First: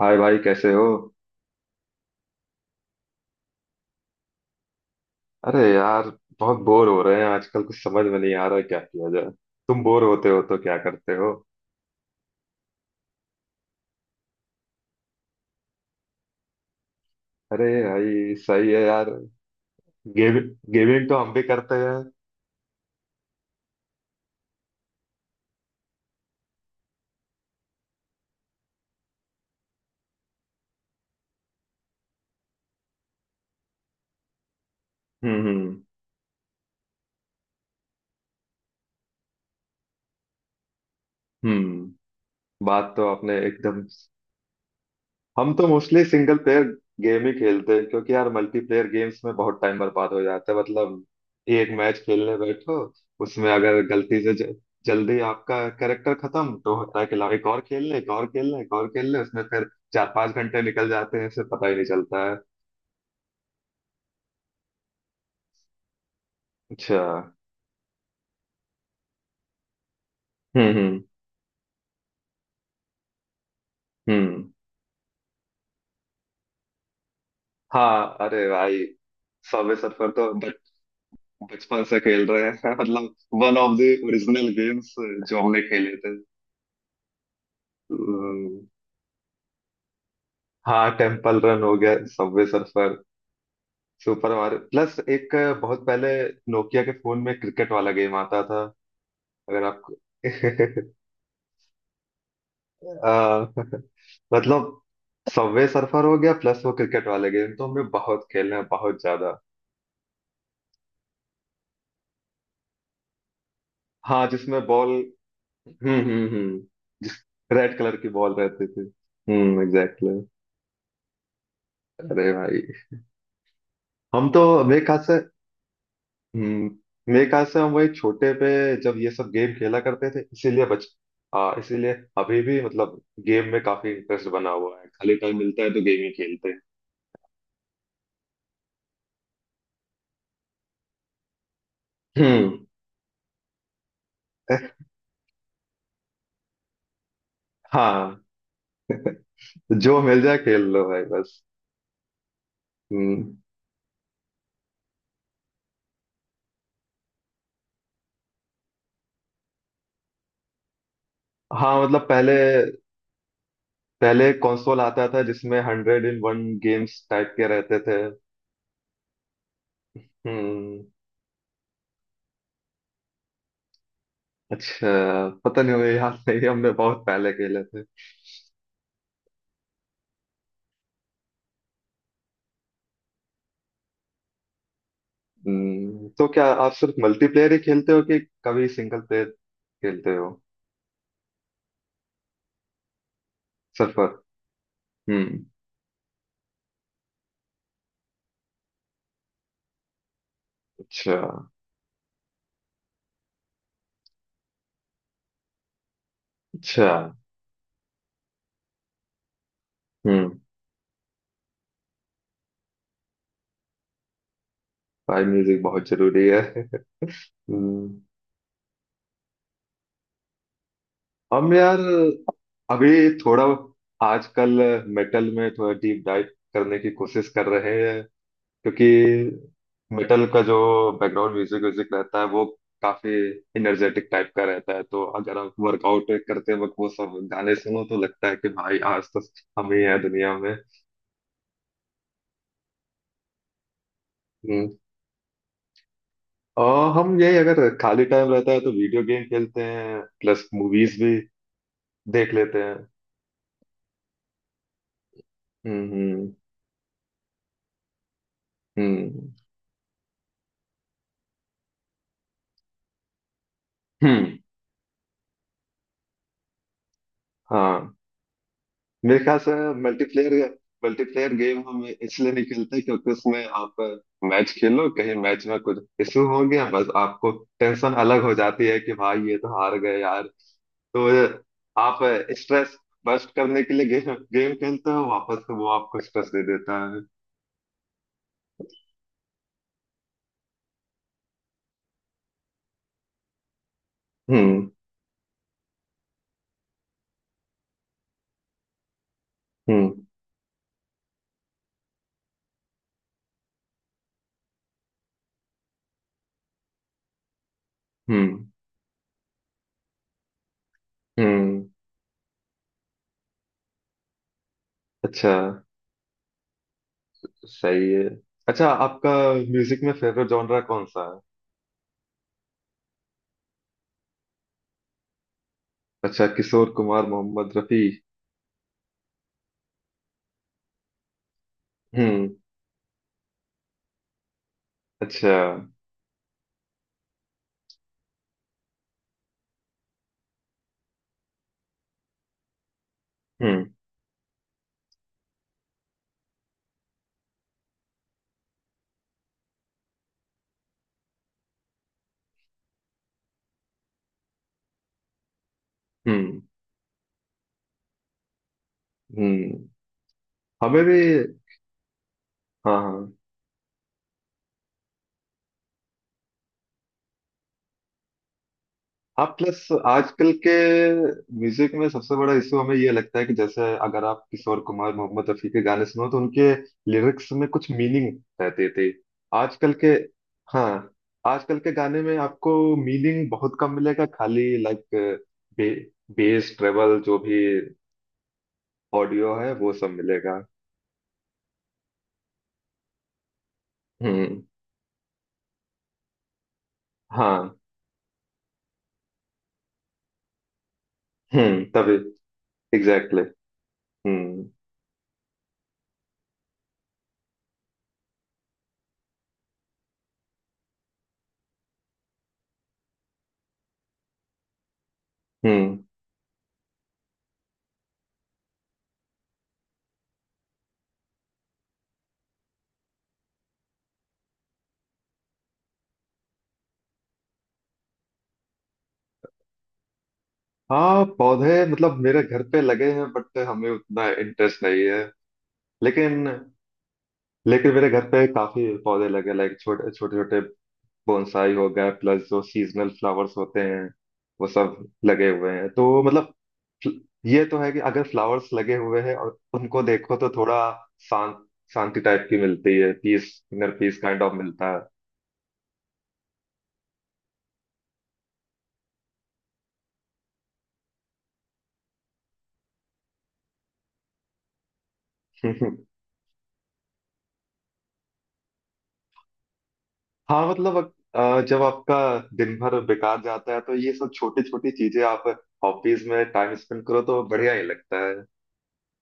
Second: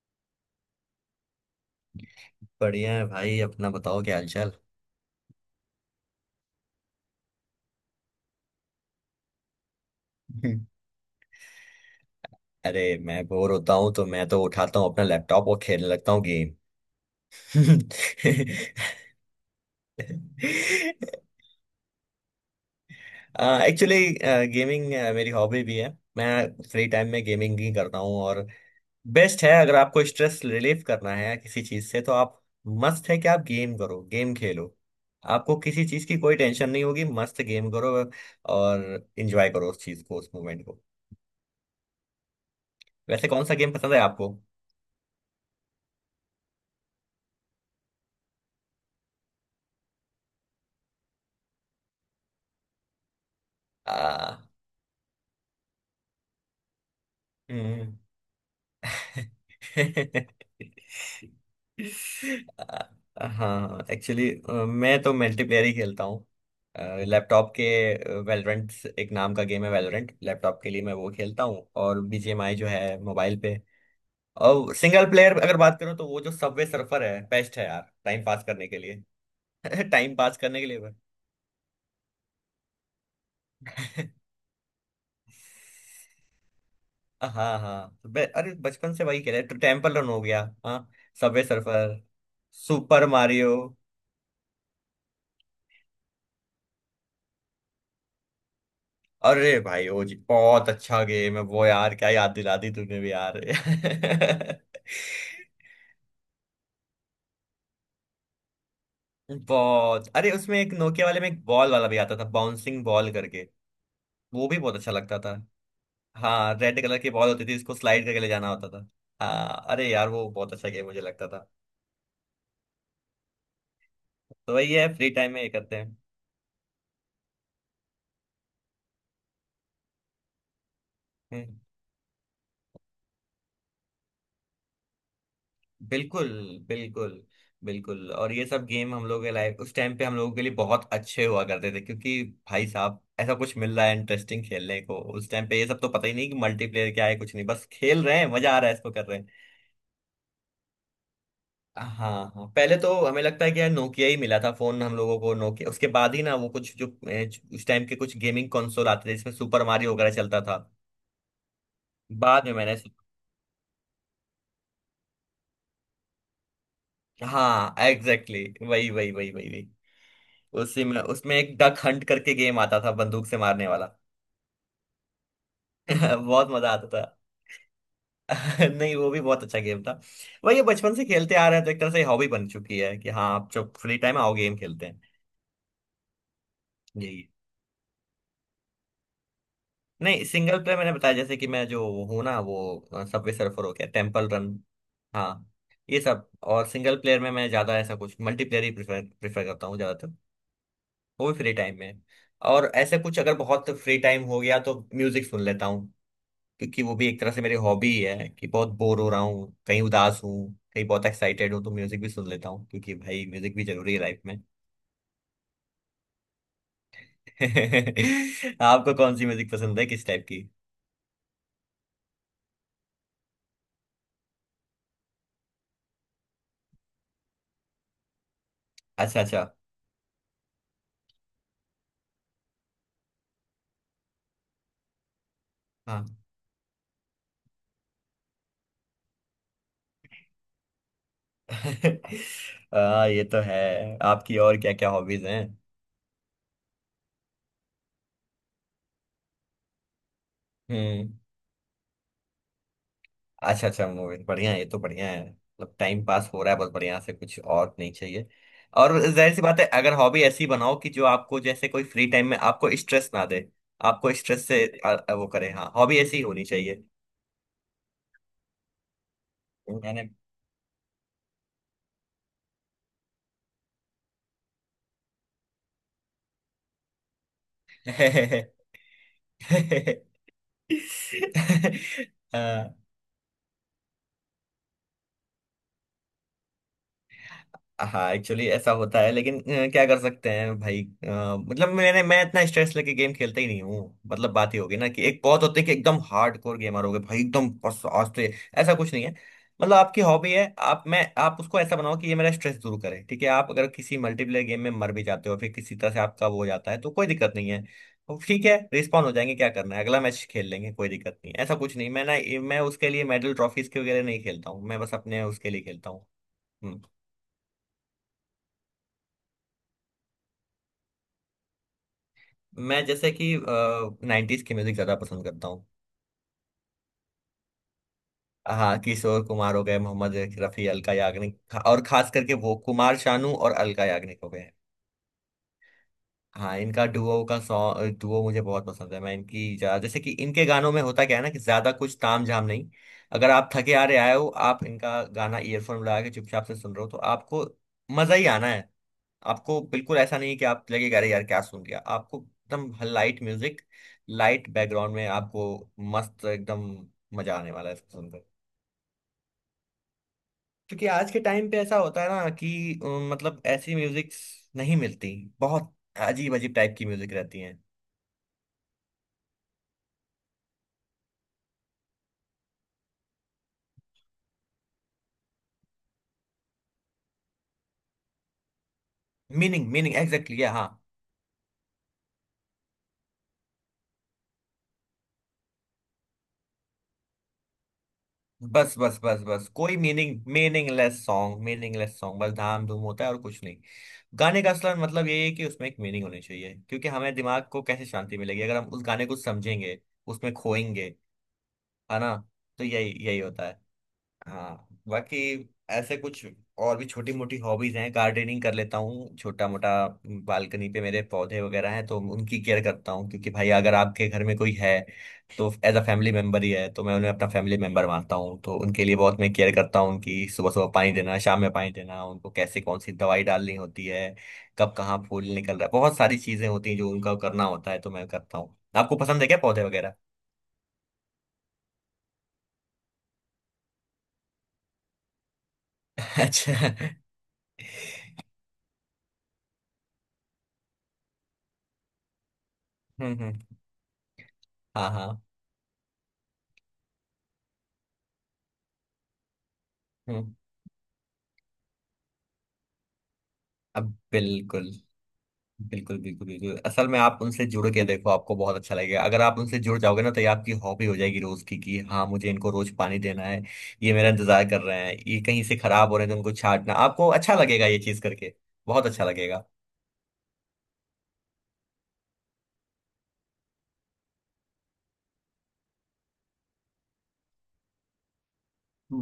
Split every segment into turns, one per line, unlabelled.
हाय भाई, कैसे हो?
बढ़िया है भाई। अपना बताओ क्या हालचाल।
अरे यार, बहुत बोर हो रहे हैं आजकल। कुछ समझ में नहीं आ रहा है, क्या किया जाए? तुम बोर होते हो तो
हम्म।
क्या करते हो?
अरे मैं बोर होता हूँ तो मैं तो उठाता हूँ अपना लैपटॉप और खेलने लगता हूँ गेम।
अरे भाई, सही है यार। गेम गेमिंग तो हम भी करते हैं।
एक्चुअली गेमिंग मेरी हॉबी भी है। मैं फ्री टाइम में गेमिंग ही करता हूँ और बेस्ट है अगर आपको स्ट्रेस रिलीफ करना है किसी चीज से तो आप मस्त है कि आप गेम करो गेम खेलो।
हम्म,
आपको
हम्म,
किसी चीज की कोई टेंशन नहीं होगी, मस्त गेम करो और एंजॉय करो उस चीज को, उस मोमेंट को।
हम्म। बात तो
वैसे
आपने
कौन सा गेम
एकदम।
पसंद है आपको?
हम तो मोस्टली सिंगल प्लेयर गेम ही खेलते हैं क्योंकि यार मल्टीप्लेयर गेम्स में बहुत टाइम बर्बाद हो जाता है, मतलब एक मैच खेलने बैठो, उसमें अगर गलती से
आ,
जल्दी आपका कैरेक्टर खत्म तो होता है कि लाओ, एक और खेल
हम्म।
ले, एक और खेल ले, एक और खेल ले, उसमें फिर 4 5 घंटे निकल जाते हैं, इससे पता ही नहीं चलता है।
हाँ एक्चुअली मैं तो मल्टीप्लेयर ही खेलता हूँ।
अच्छा।
लैपटॉप के वेलोरेंट एक नाम का गेम है, वेलोरेंट लैपटॉप
हम्म,
के लिए मैं
हम्म,
वो खेलता हूँ और बीजीएमआई जो है मोबाइल पे।
हम्म।
और सिंगल प्लेयर अगर बात करूँ तो वो जो सबवे सर्फर है बेस्ट है यार
हाँ,
टाइम पास
अरे
करने के
भाई,
लिए।
सबवे सर्फर
टाइम
तो
पास करने के लिए बस।
बचपन से खेल रहे हैं मतलब one of the original games जो हमने खेले थे।
हाँ हाँ, अरे
हम्म।
बचपन से वही खेले तो टेम्पल रन हो गया। हाँ
हाँ, टेम्पल
सबवे
रन हो गया,
surfer,
subway surfer,
super Mario.
Super Mario. Plus, एक बहुत पहले नोकिया के फोन में क्रिकेट वाला गेम आता था।
अरे
अगर
भाई
आपको
वो जी बहुत अच्छा गेम है वो यार, क्या याद दिला दी तूने भी
आ,
यार।
मतलब सबवे सर्फर हो गया, प्लस वो क्रिकेट वाले गेम तो हमने बहुत खेले हैं, बहुत ज्यादा।
बहुत। अरे उसमें एक नोकिया वाले में एक बॉल वाला भी आता था, बाउंसिंग बॉल करके।
हाँ,
वो भी
जिसमें
बहुत
बॉल।
अच्छा लगता था।
हम्म, हम्म,
हाँ
हम्म।
रेड कलर की
जिस
बॉल होती थी, इसको
रेड कलर
स्लाइड
की
करके ले
बॉल
जाना
रहती
होता
थी।
था।
हम्म,
हाँ अरे यार
एग्जैक्टली।
वो बहुत अच्छा गेम मुझे लगता था।
अरे भाई, हम तो
तो वही
मेरे
है,
ख्याल
फ्री
से।
टाइम में ये करते हैं।
हम्म। मेरे ख्याल से हम वही छोटे पे जब ये सब गेम खेला करते थे इसीलिए बच
हम्म।
इसीलिए अभी भी मतलब गेम में काफी इंटरेस्ट बना हुआ है, खाली टाइम मिलता है तो गेम ही
बिल्कुल
खेलते हैं।
बिल्कुल बिल्कुल, और ये सब गेम हम लोग के लाइफ उस टाइम पे हम लोगों के लिए बहुत अच्छे हुआ करते थे क्योंकि
हम्म।
भाई साहब ऐसा कुछ मिल रहा है इंटरेस्टिंग खेलने को उस टाइम पे, ये सब तो पता ही नहीं कि मल्टीप्लेयर क्या है, कुछ नहीं, बस खेल रहे
हाँ,
हैं मजा आ रहा है इसको कर रहे हैं।
जो मिल जाए खेल लो भाई, बस।
हाँ हाँ, पहले तो हमें
हम्म।
लगता है कि यार नोकिया ही मिला था फोन हम लोगों को, नोकिया, उसके बाद ही ना वो कुछ जो उस टाइम के कुछ गेमिंग कंसोल आते थे जिसमें सुपर मारियो वगैरह चलता था।
हाँ, मतलब पहले
बाद में मैंने।
पहले कंसोल आता था जिसमें 100 इन 1 गेम्स टाइप के
हाँ
रहते थे।
एग्जैक्टली exactly, वही वही वही वही वही। उसी
हम्म।
में उसमें एक डक हंट करके गेम आता था बंदूक से मारने वाला।
अच्छा, पता नहीं, मुझे याद नहीं,
बहुत
हमने
मजा आता था।
बहुत पहले खेले थे।
नहीं वो भी बहुत अच्छा गेम था। वही ये बचपन से खेलते आ रहे हैं तो एक तरह से हॉबी बन चुकी है कि हाँ, आप जब फ्री टाइम आओ गेम खेलते हैं।
तो क्या आप सिर्फ
यही।
मल्टीप्लेयर ही खेलते हो कि कभी सिंगल प्लेयर खेलते
नहीं
हो?
सिंगल प्लेयर मैंने बताया जैसे कि मैं जो हूँ ना, वो सबवे सर्फर हो गया,
सर्फर।
Temple run.
हम्म।
हाँ ये सब। और सिंगल प्लेयर में मैं ज्यादा ऐसा कुछ, मल्टीप्लेयर ही प्रेफर प्रेफर करता हूँ ज्यादातर।
अच्छा,
वो भी फ्री टाइम में। और ऐसे कुछ अगर बहुत फ्री टाइम हो गया तो म्यूजिक सुन लेता हूँ क्योंकि
अच्छा।
वो भी एक तरह से मेरी हॉबी ही है कि बहुत बोर हो रहा हूँ कहीं, उदास
हम्म,
हूँ कहीं, बहुत एक्साइटेड हूँ तो म्यूजिक भी सुन लेता हूँ क्योंकि भाई म्यूजिक भी जरूरी है लाइफ में।
भाई म्यूजिक बहुत जरूरी है। हम्म,
आपको कौन सी म्यूजिक पसंद है, किस टाइप की?
हम यार अभी थोड़ा आजकल मेटल में थोड़ा डीप डाइव करने की कोशिश कर रहे हैं, क्योंकि
अच्छा अच्छा।
मेटल का जो बैकग्राउंड म्यूजिक व्यूजिक रहता है वो काफी एनर्जेटिक टाइप का रहता है, तो अगर आप
हाँ।
वर्कआउट करते वक्त वो सब गाने सुनो तो लगता है कि भाई आज तो हम ही हैं दुनिया में।
ये तो है आपकी। और क्या
हम्म।
क्या हॉबीज हैं?
और हम यही, अगर खाली टाइम रहता है तो वीडियो गेम खेलते हैं, प्लस मूवीज
हम्म।
भी देख लेते हैं।
अच्छा अच्छा, मूवी बढ़िया है, ये तो बढ़िया है, मतलब
हम्म,
टाइम पास
हम्म,
हो रहा है बस बढ़िया से, कुछ और नहीं चाहिए। और
हम्म,
जाहिर सी बात है अगर हॉबी ऐसी बनाओ कि जो आपको, जैसे कोई फ्री टाइम में आपको स्ट्रेस ना दे, आपको
हम्म।
स्ट्रेस से आ, आ, वो करे, हाँ, हॉबी ऐसी होनी चाहिए।
हाँ, मेरे ख्याल से मल्टीप्लेयर मल्टीप्लेयर गेम हम इसलिए नहीं खेलते क्योंकि उसमें आप मैच खेलो, कहीं मैच में कुछ इशू हो गया, बस आपको टेंशन अलग हो
मैंने।
जाती है कि भाई ये तो हार गए यार। तो आप स्ट्रेस बस्ट करने के लिए गेम गेम खेलते हो, वापस से वो आपको स्ट्रेस दे देता है।
हाँ एक्चुअली ऐसा होता है लेकिन क्या कर सकते हैं भाई, मतलब मैं इतना स्ट्रेस लेके गेम खेलता ही नहीं हूँ, मतलब बात ही
हम्म,
होगी ना कि एक बहुत होते हैं कि एकदम हार्ड कोर गेमर हो गए भाई एकदम बस आज तो ऐसा कुछ नहीं है। मतलब
हम्म,
आपकी हॉबी है, आप मैं आप उसको ऐसा बनाओ कि ये मेरा स्ट्रेस दूर करे, ठीक है? आप अगर किसी मल्टीप्लेयर गेम में मर भी जाते हो फिर किसी तरह से आपका वो हो जाता है तो कोई दिक्कत नहीं है, तो ठीक
हम्म,
है, रिस्पॉन्ड हो जाएंगे, क्या करना है, अगला मैच खेल लेंगे, कोई दिक्कत नहीं है। ऐसा
हम्म।
कुछ नहीं, मैं ना, मैं उसके लिए मेडल ट्रॉफीज के वगैरह नहीं खेलता हूँ, मैं बस अपने
अच्छा,
उसके लिए खेलता हूँ। हम्म।
सही है। अच्छा, आपका म्यूजिक में फेवरेट जॉनरा कौन सा है?
मैं जैसे कि नाइन्टीज की म्यूजिक ज्यादा पसंद करता हूँ।
अच्छा, किशोर कुमार, मोहम्मद रफी।
हाँ किशोर कुमार हो गए, मोहम्मद रफी, अलका याग्निक, और खास
हम्म।
करके वो कुमार शानू और अलका याग्निक हो गए।
अच्छा।
हाँ इनका डुओ का सॉन्ग, डुओ मुझे बहुत पसंद है। मैं इनकी ज्यादा, जैसे कि इनके गानों में होता क्या है ना कि ज्यादा कुछ ताम झाम नहीं। अगर आप
हम्म,
थके आ रहे आए हो, आप इनका गाना ईयरफोन लगा के चुपचाप से सुन रहे हो तो आपको मजा ही आना। आपको बिल्कुल ऐसा नहीं कि आप लगेगा अरे यार क्या सुन लिया, आपको एकदम लाइट म्यूजिक, लाइट बैकग्राउंड में आपको मस्त
हम्म,
एकदम मजा आने वाला है इसको सुनकर।
हम्म। हमें
क्योंकि
भी।
आज के टाइम पे ऐसा होता है ना कि
हाँ, हाँ,
मतलब ऐसी म्यूजिक नहीं मिलती, बहुत अजीब अजीब टाइप की म्यूजिक रहती है।
हाँ। प्लस आजकल के म्यूजिक में सबसे बड़ा इशू हमें ये लगता है कि जैसे अगर आप किशोर कुमार, मोहम्मद रफी के गाने सुनो तो उनके लिरिक्स में कुछ मीनिंग रहते थे।
मीनिंग
आजकल के।
मीनिंग एग्जैक्टली, हाँ।
हाँ, आजकल के गाने में आपको मीनिंग बहुत कम मिलेगा, खाली लाइक बे, बेस, ट्रेबल, जो भी
बस बस बस
ऑडियो
बस,
है वो
कोई
सब
मीनिंग,
मिलेगा।
मीनिंगलेस सॉन्ग, मीनिंगलेस सॉन्ग बस, धाम धूम होता है और कुछ नहीं।
हम्म।
गाने का असला मतलब ये है कि उसमें एक मीनिंग होनी चाहिए क्योंकि हमें दिमाग
हाँ।
को कैसे शांति मिलेगी अगर हम उस गाने को समझेंगे, उसमें खोएंगे,
हम्म, तभी।
है ना? तो यही यही
एग्जैक्टली।
होता है।
हम्म,
हाँ बाकी ऐसे कुछ और भी छोटी मोटी हॉबीज हैं, गार्डनिंग कर लेता हूँ छोटा मोटा। बालकनी पे मेरे पौधे वगैरह हैं तो उनकी केयर करता हूँ क्योंकि भाई अगर आपके घर में कोई है तो as
hmm.
Uh family member ही है, तो मैं उन्हें अपना फैमिली मेंबर मानता हूँ, तो उनके लिए बहुत मैं केयर करता हूँ, उनकी सुबह सुबह पानी देना, शाम में पानी देना, उनको कैसे कौन सी दवाई डालनी होती है, कब कहाँ फूल निकल रहा है, बहुत सारी चीजें होती हैं जो उनका करना होता है, तो मैं करता हूँ। आपको पसंद है क्या पौधे वगैरह?
हाँ, पौधे मतलब मेरे घर पे लगे हैं बट हमें उतना इंटरेस्ट नहीं है। लेकिन,
अच्छा।
मेरे घर पे काफी पौधे लगे, लाइक छोटे छोटे छोटे बोनसाई हो गए, प्लस जो सीजनल फ्लावर्स
हम्म।
होते हैं वो सब
हाँ हाँ।
लगे हुए हैं, तो मतलब फ्ल- ये तो है कि अगर फ्लावर्स लगे हुए हैं और उनको देखो तो
हम्म।
थोड़ा शांत शांति टाइप की मिलती है, पीस, इनर
अब
पीस काइंड ऑफ
बिल्कुल
मिलता
बिल्कुल बिल्कुल बिल्कुल, असल में आप उनसे जुड़ के देखो, आपको बहुत अच्छा लगेगा, अगर आप उनसे जुड़ जाओगे ना तो ये आपकी हॉबी हो जाएगी रोज की कि हाँ मुझे इनको रोज पानी देना है, ये मेरा इंतजार कर रहे हैं, ये कहीं
है।
से खराब हो रहे हैं तो उनको छांटना आपको अच्छा लगेगा ये चीज करके, बहुत अच्छा लगेगा।
हाँ, मतलब जब आपका दिन भर बेकार जाता है तो ये सब छोटी छोटी चीजें, आप हॉबीज में टाइम स्पेंड करो तो बढ़िया ही लगता है।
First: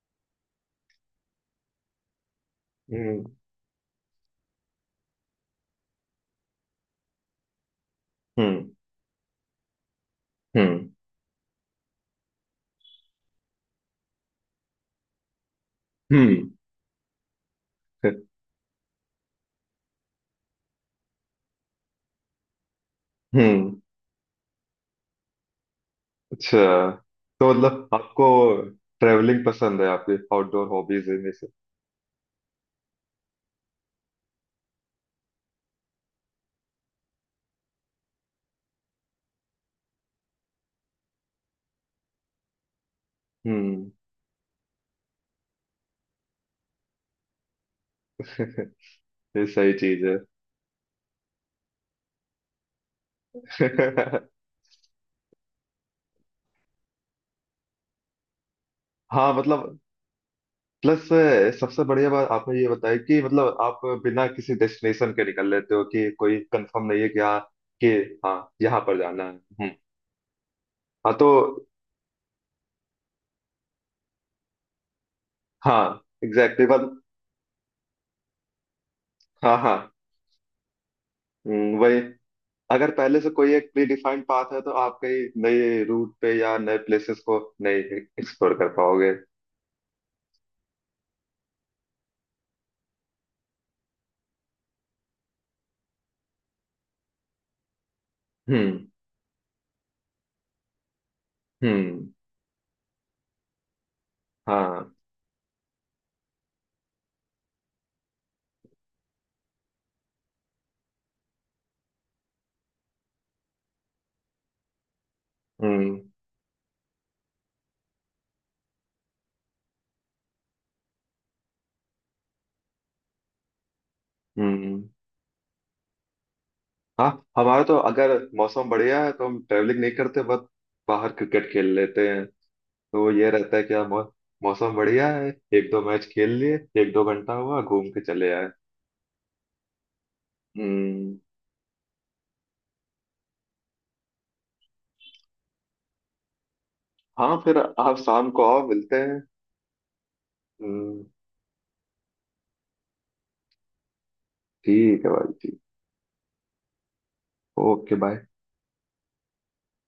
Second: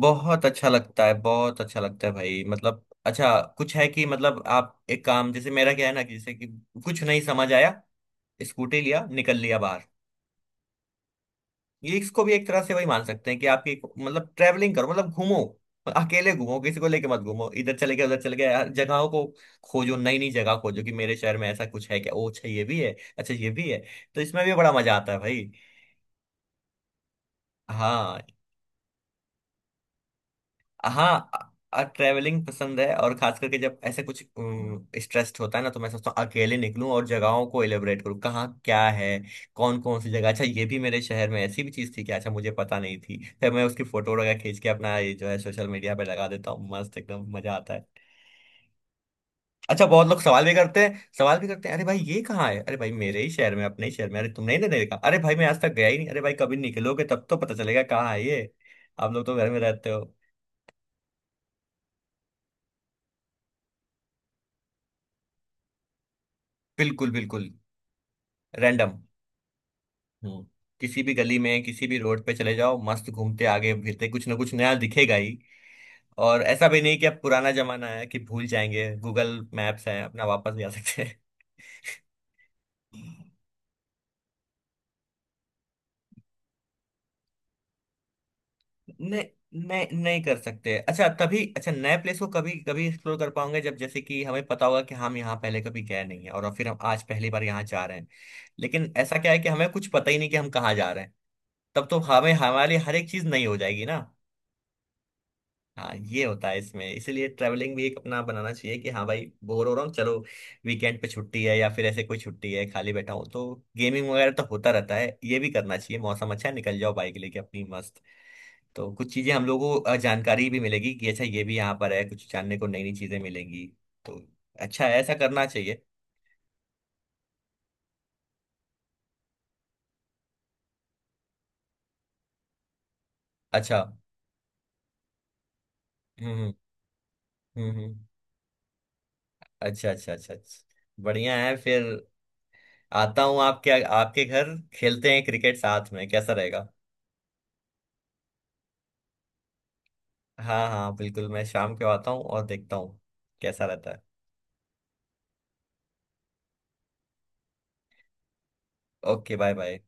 बहुत अच्छा लगता है, बहुत अच्छा लगता है भाई, मतलब
हम्म,
अच्छा कुछ है कि मतलब आप एक काम, जैसे मेरा क्या है ना कि जैसे कि कुछ नहीं समझ आया,
हम्म,
स्कूटी लिया, निकल लिया बाहर।
हम्म,
ये इसको भी एक तरह से वही मान सकते हैं कि आपकी मतलब ट्रेवलिंग करो, मतलब घूमो, अकेले
हम्म,
घूमो, किसी को लेके मत घूमो, इधर चले गए उधर चले गए, हर जगहों को खोजो, नई नई जगह खोजो कि मेरे शहर में ऐसा कुछ है क्या, ओ अच्छा ये भी है, अच्छा ये भी
हम्म।
है। तो इसमें भी बड़ा मजा आता है भाई।
अच्छा, तो मतलब
हाँ
आपको ट्रेवलिंग पसंद है? आपकी आउटडोर हॉबीज
हाँ,
इनमें से?
ट्रैवलिंग पसंद है, और खास करके जब ऐसे कुछ स्ट्रेस्ड होता है ना तो मैं सोचता हूँ अकेले निकलूं और जगहों को एलिबरेट करूँ, कहाँ क्या है, कौन कौन सी जगह, अच्छा ये भी मेरे शहर में ऐसी भी चीज़ थी कि अच्छा मुझे पता नहीं थी, फिर मैं उसकी
हम्म।
फोटो वगैरह खींच के अपना ये जो है सोशल मीडिया पे लगा देता हूँ, मस्त एकदम मजा आता है।
ये सही
अच्छा
चीज
बहुत
है।
लोग सवाल भी करते हैं सवाल भी करते हैं, अरे भाई ये कहाँ है? अरे भाई मेरे ही शहर में, अपने ही शहर में, अरे तुमने ही नहीं देखा, अरे भाई मैं आज तक गया ही नहीं, अरे भाई कभी निकलोगे तब तो पता चलेगा कहाँ है ये, आप लोग
हाँ,
तो घर में
मतलब,
रहते हो।
प्लस सबसे बढ़िया बात आपने ये बताया कि मतलब आप बिना किसी डेस्टिनेशन के निकल लेते हो, कि कोई कंफर्म नहीं है
बिल्कुल बिल्कुल,
कि हाँ यहाँ पर
रैंडम।
जाना है। हम्म।
हम्म। किसी
हाँ,
भी
तो
गली में किसी भी रोड पे चले जाओ, मस्त घूमते आगे फिरते कुछ ना कुछ नया दिखेगा ही।
हाँ,
और
एग्जैक्टली,
ऐसा भी
बस।
नहीं कि अब पुराना जमाना है कि भूल जाएंगे, गूगल
हाँ, हाँ।
मैप्स है अपना, वापस जा सकते हैं।
वही। अगर पहले से कोई एक प्री डिफाइंड पाथ है तो आप कहीं नए रूट पे या नए प्लेसेस को नहीं एक्सप्लोर कर पाओगे।
नहीं नहीं नहीं कर सकते, अच्छा, तभी अच्छा नए प्लेस को कभी कभी एक्सप्लोर कर पाओगे जब जैसे कि हमें पता होगा कि हम यहाँ पहले कभी गए नहीं है और फिर हम आज पहली बार यहाँ जा रहे हैं।
हम्म,
लेकिन ऐसा क्या है कि हमें कुछ पता ही नहीं कि हम कहाँ जा रहे हैं, तब तो
हम्म।
हमें हमारे लिए हर एक चीज नई हो जाएगी ना।
हाँ।
हाँ ये होता है इसमें, इसीलिए ट्रैवलिंग भी एक अपना बनाना चाहिए कि हाँ भाई बोर हो रहा हूँ, चलो वीकेंड पे छुट्टी है या फिर ऐसे कोई छुट्टी है खाली बैठा हूँ तो गेमिंग वगैरह तो होता रहता है, ये भी करना चाहिए,
हम्म,
मौसम अच्छा है निकल जाओ बाइक लेके अपनी मस्त, तो कुछ चीजें हम लोगों को जानकारी भी मिलेगी कि अच्छा ये भी यहाँ पर है, कुछ जानने को नई नई चीजें मिलेंगी, तो अच्छा
हम्म।
है, ऐसा करना चाहिए।
हाँ, हमारा तो अगर मौसम बढ़िया है तो हम ट्रेवलिंग नहीं करते, बस बाहर क्रिकेट खेल लेते हैं। तो ये रहता है कि
अच्छा।
हाँ, मौसम बढ़िया है, एक दो मैच खेल
हम्म हम्म
लिए, 1 2 घंटा हुआ,
हम्म
घूम
हम्म।
के चले आए।
अच्छा अच्छा अच्छा अच्छा,
हम्म।
बढ़िया है फिर। आता हूँ आपके आपके घर, खेलते हैं क्रिकेट साथ में, कैसा रहेगा?
हाँ, फिर आप शाम को आओ, मिलते हैं।
हाँ हाँ
हम्म।
बिल्कुल, मैं शाम को आता हूँ और देखता हूँ कैसा रहता है।
ठीक है भाई, ठीक। Okay bye.
Okay bye bye.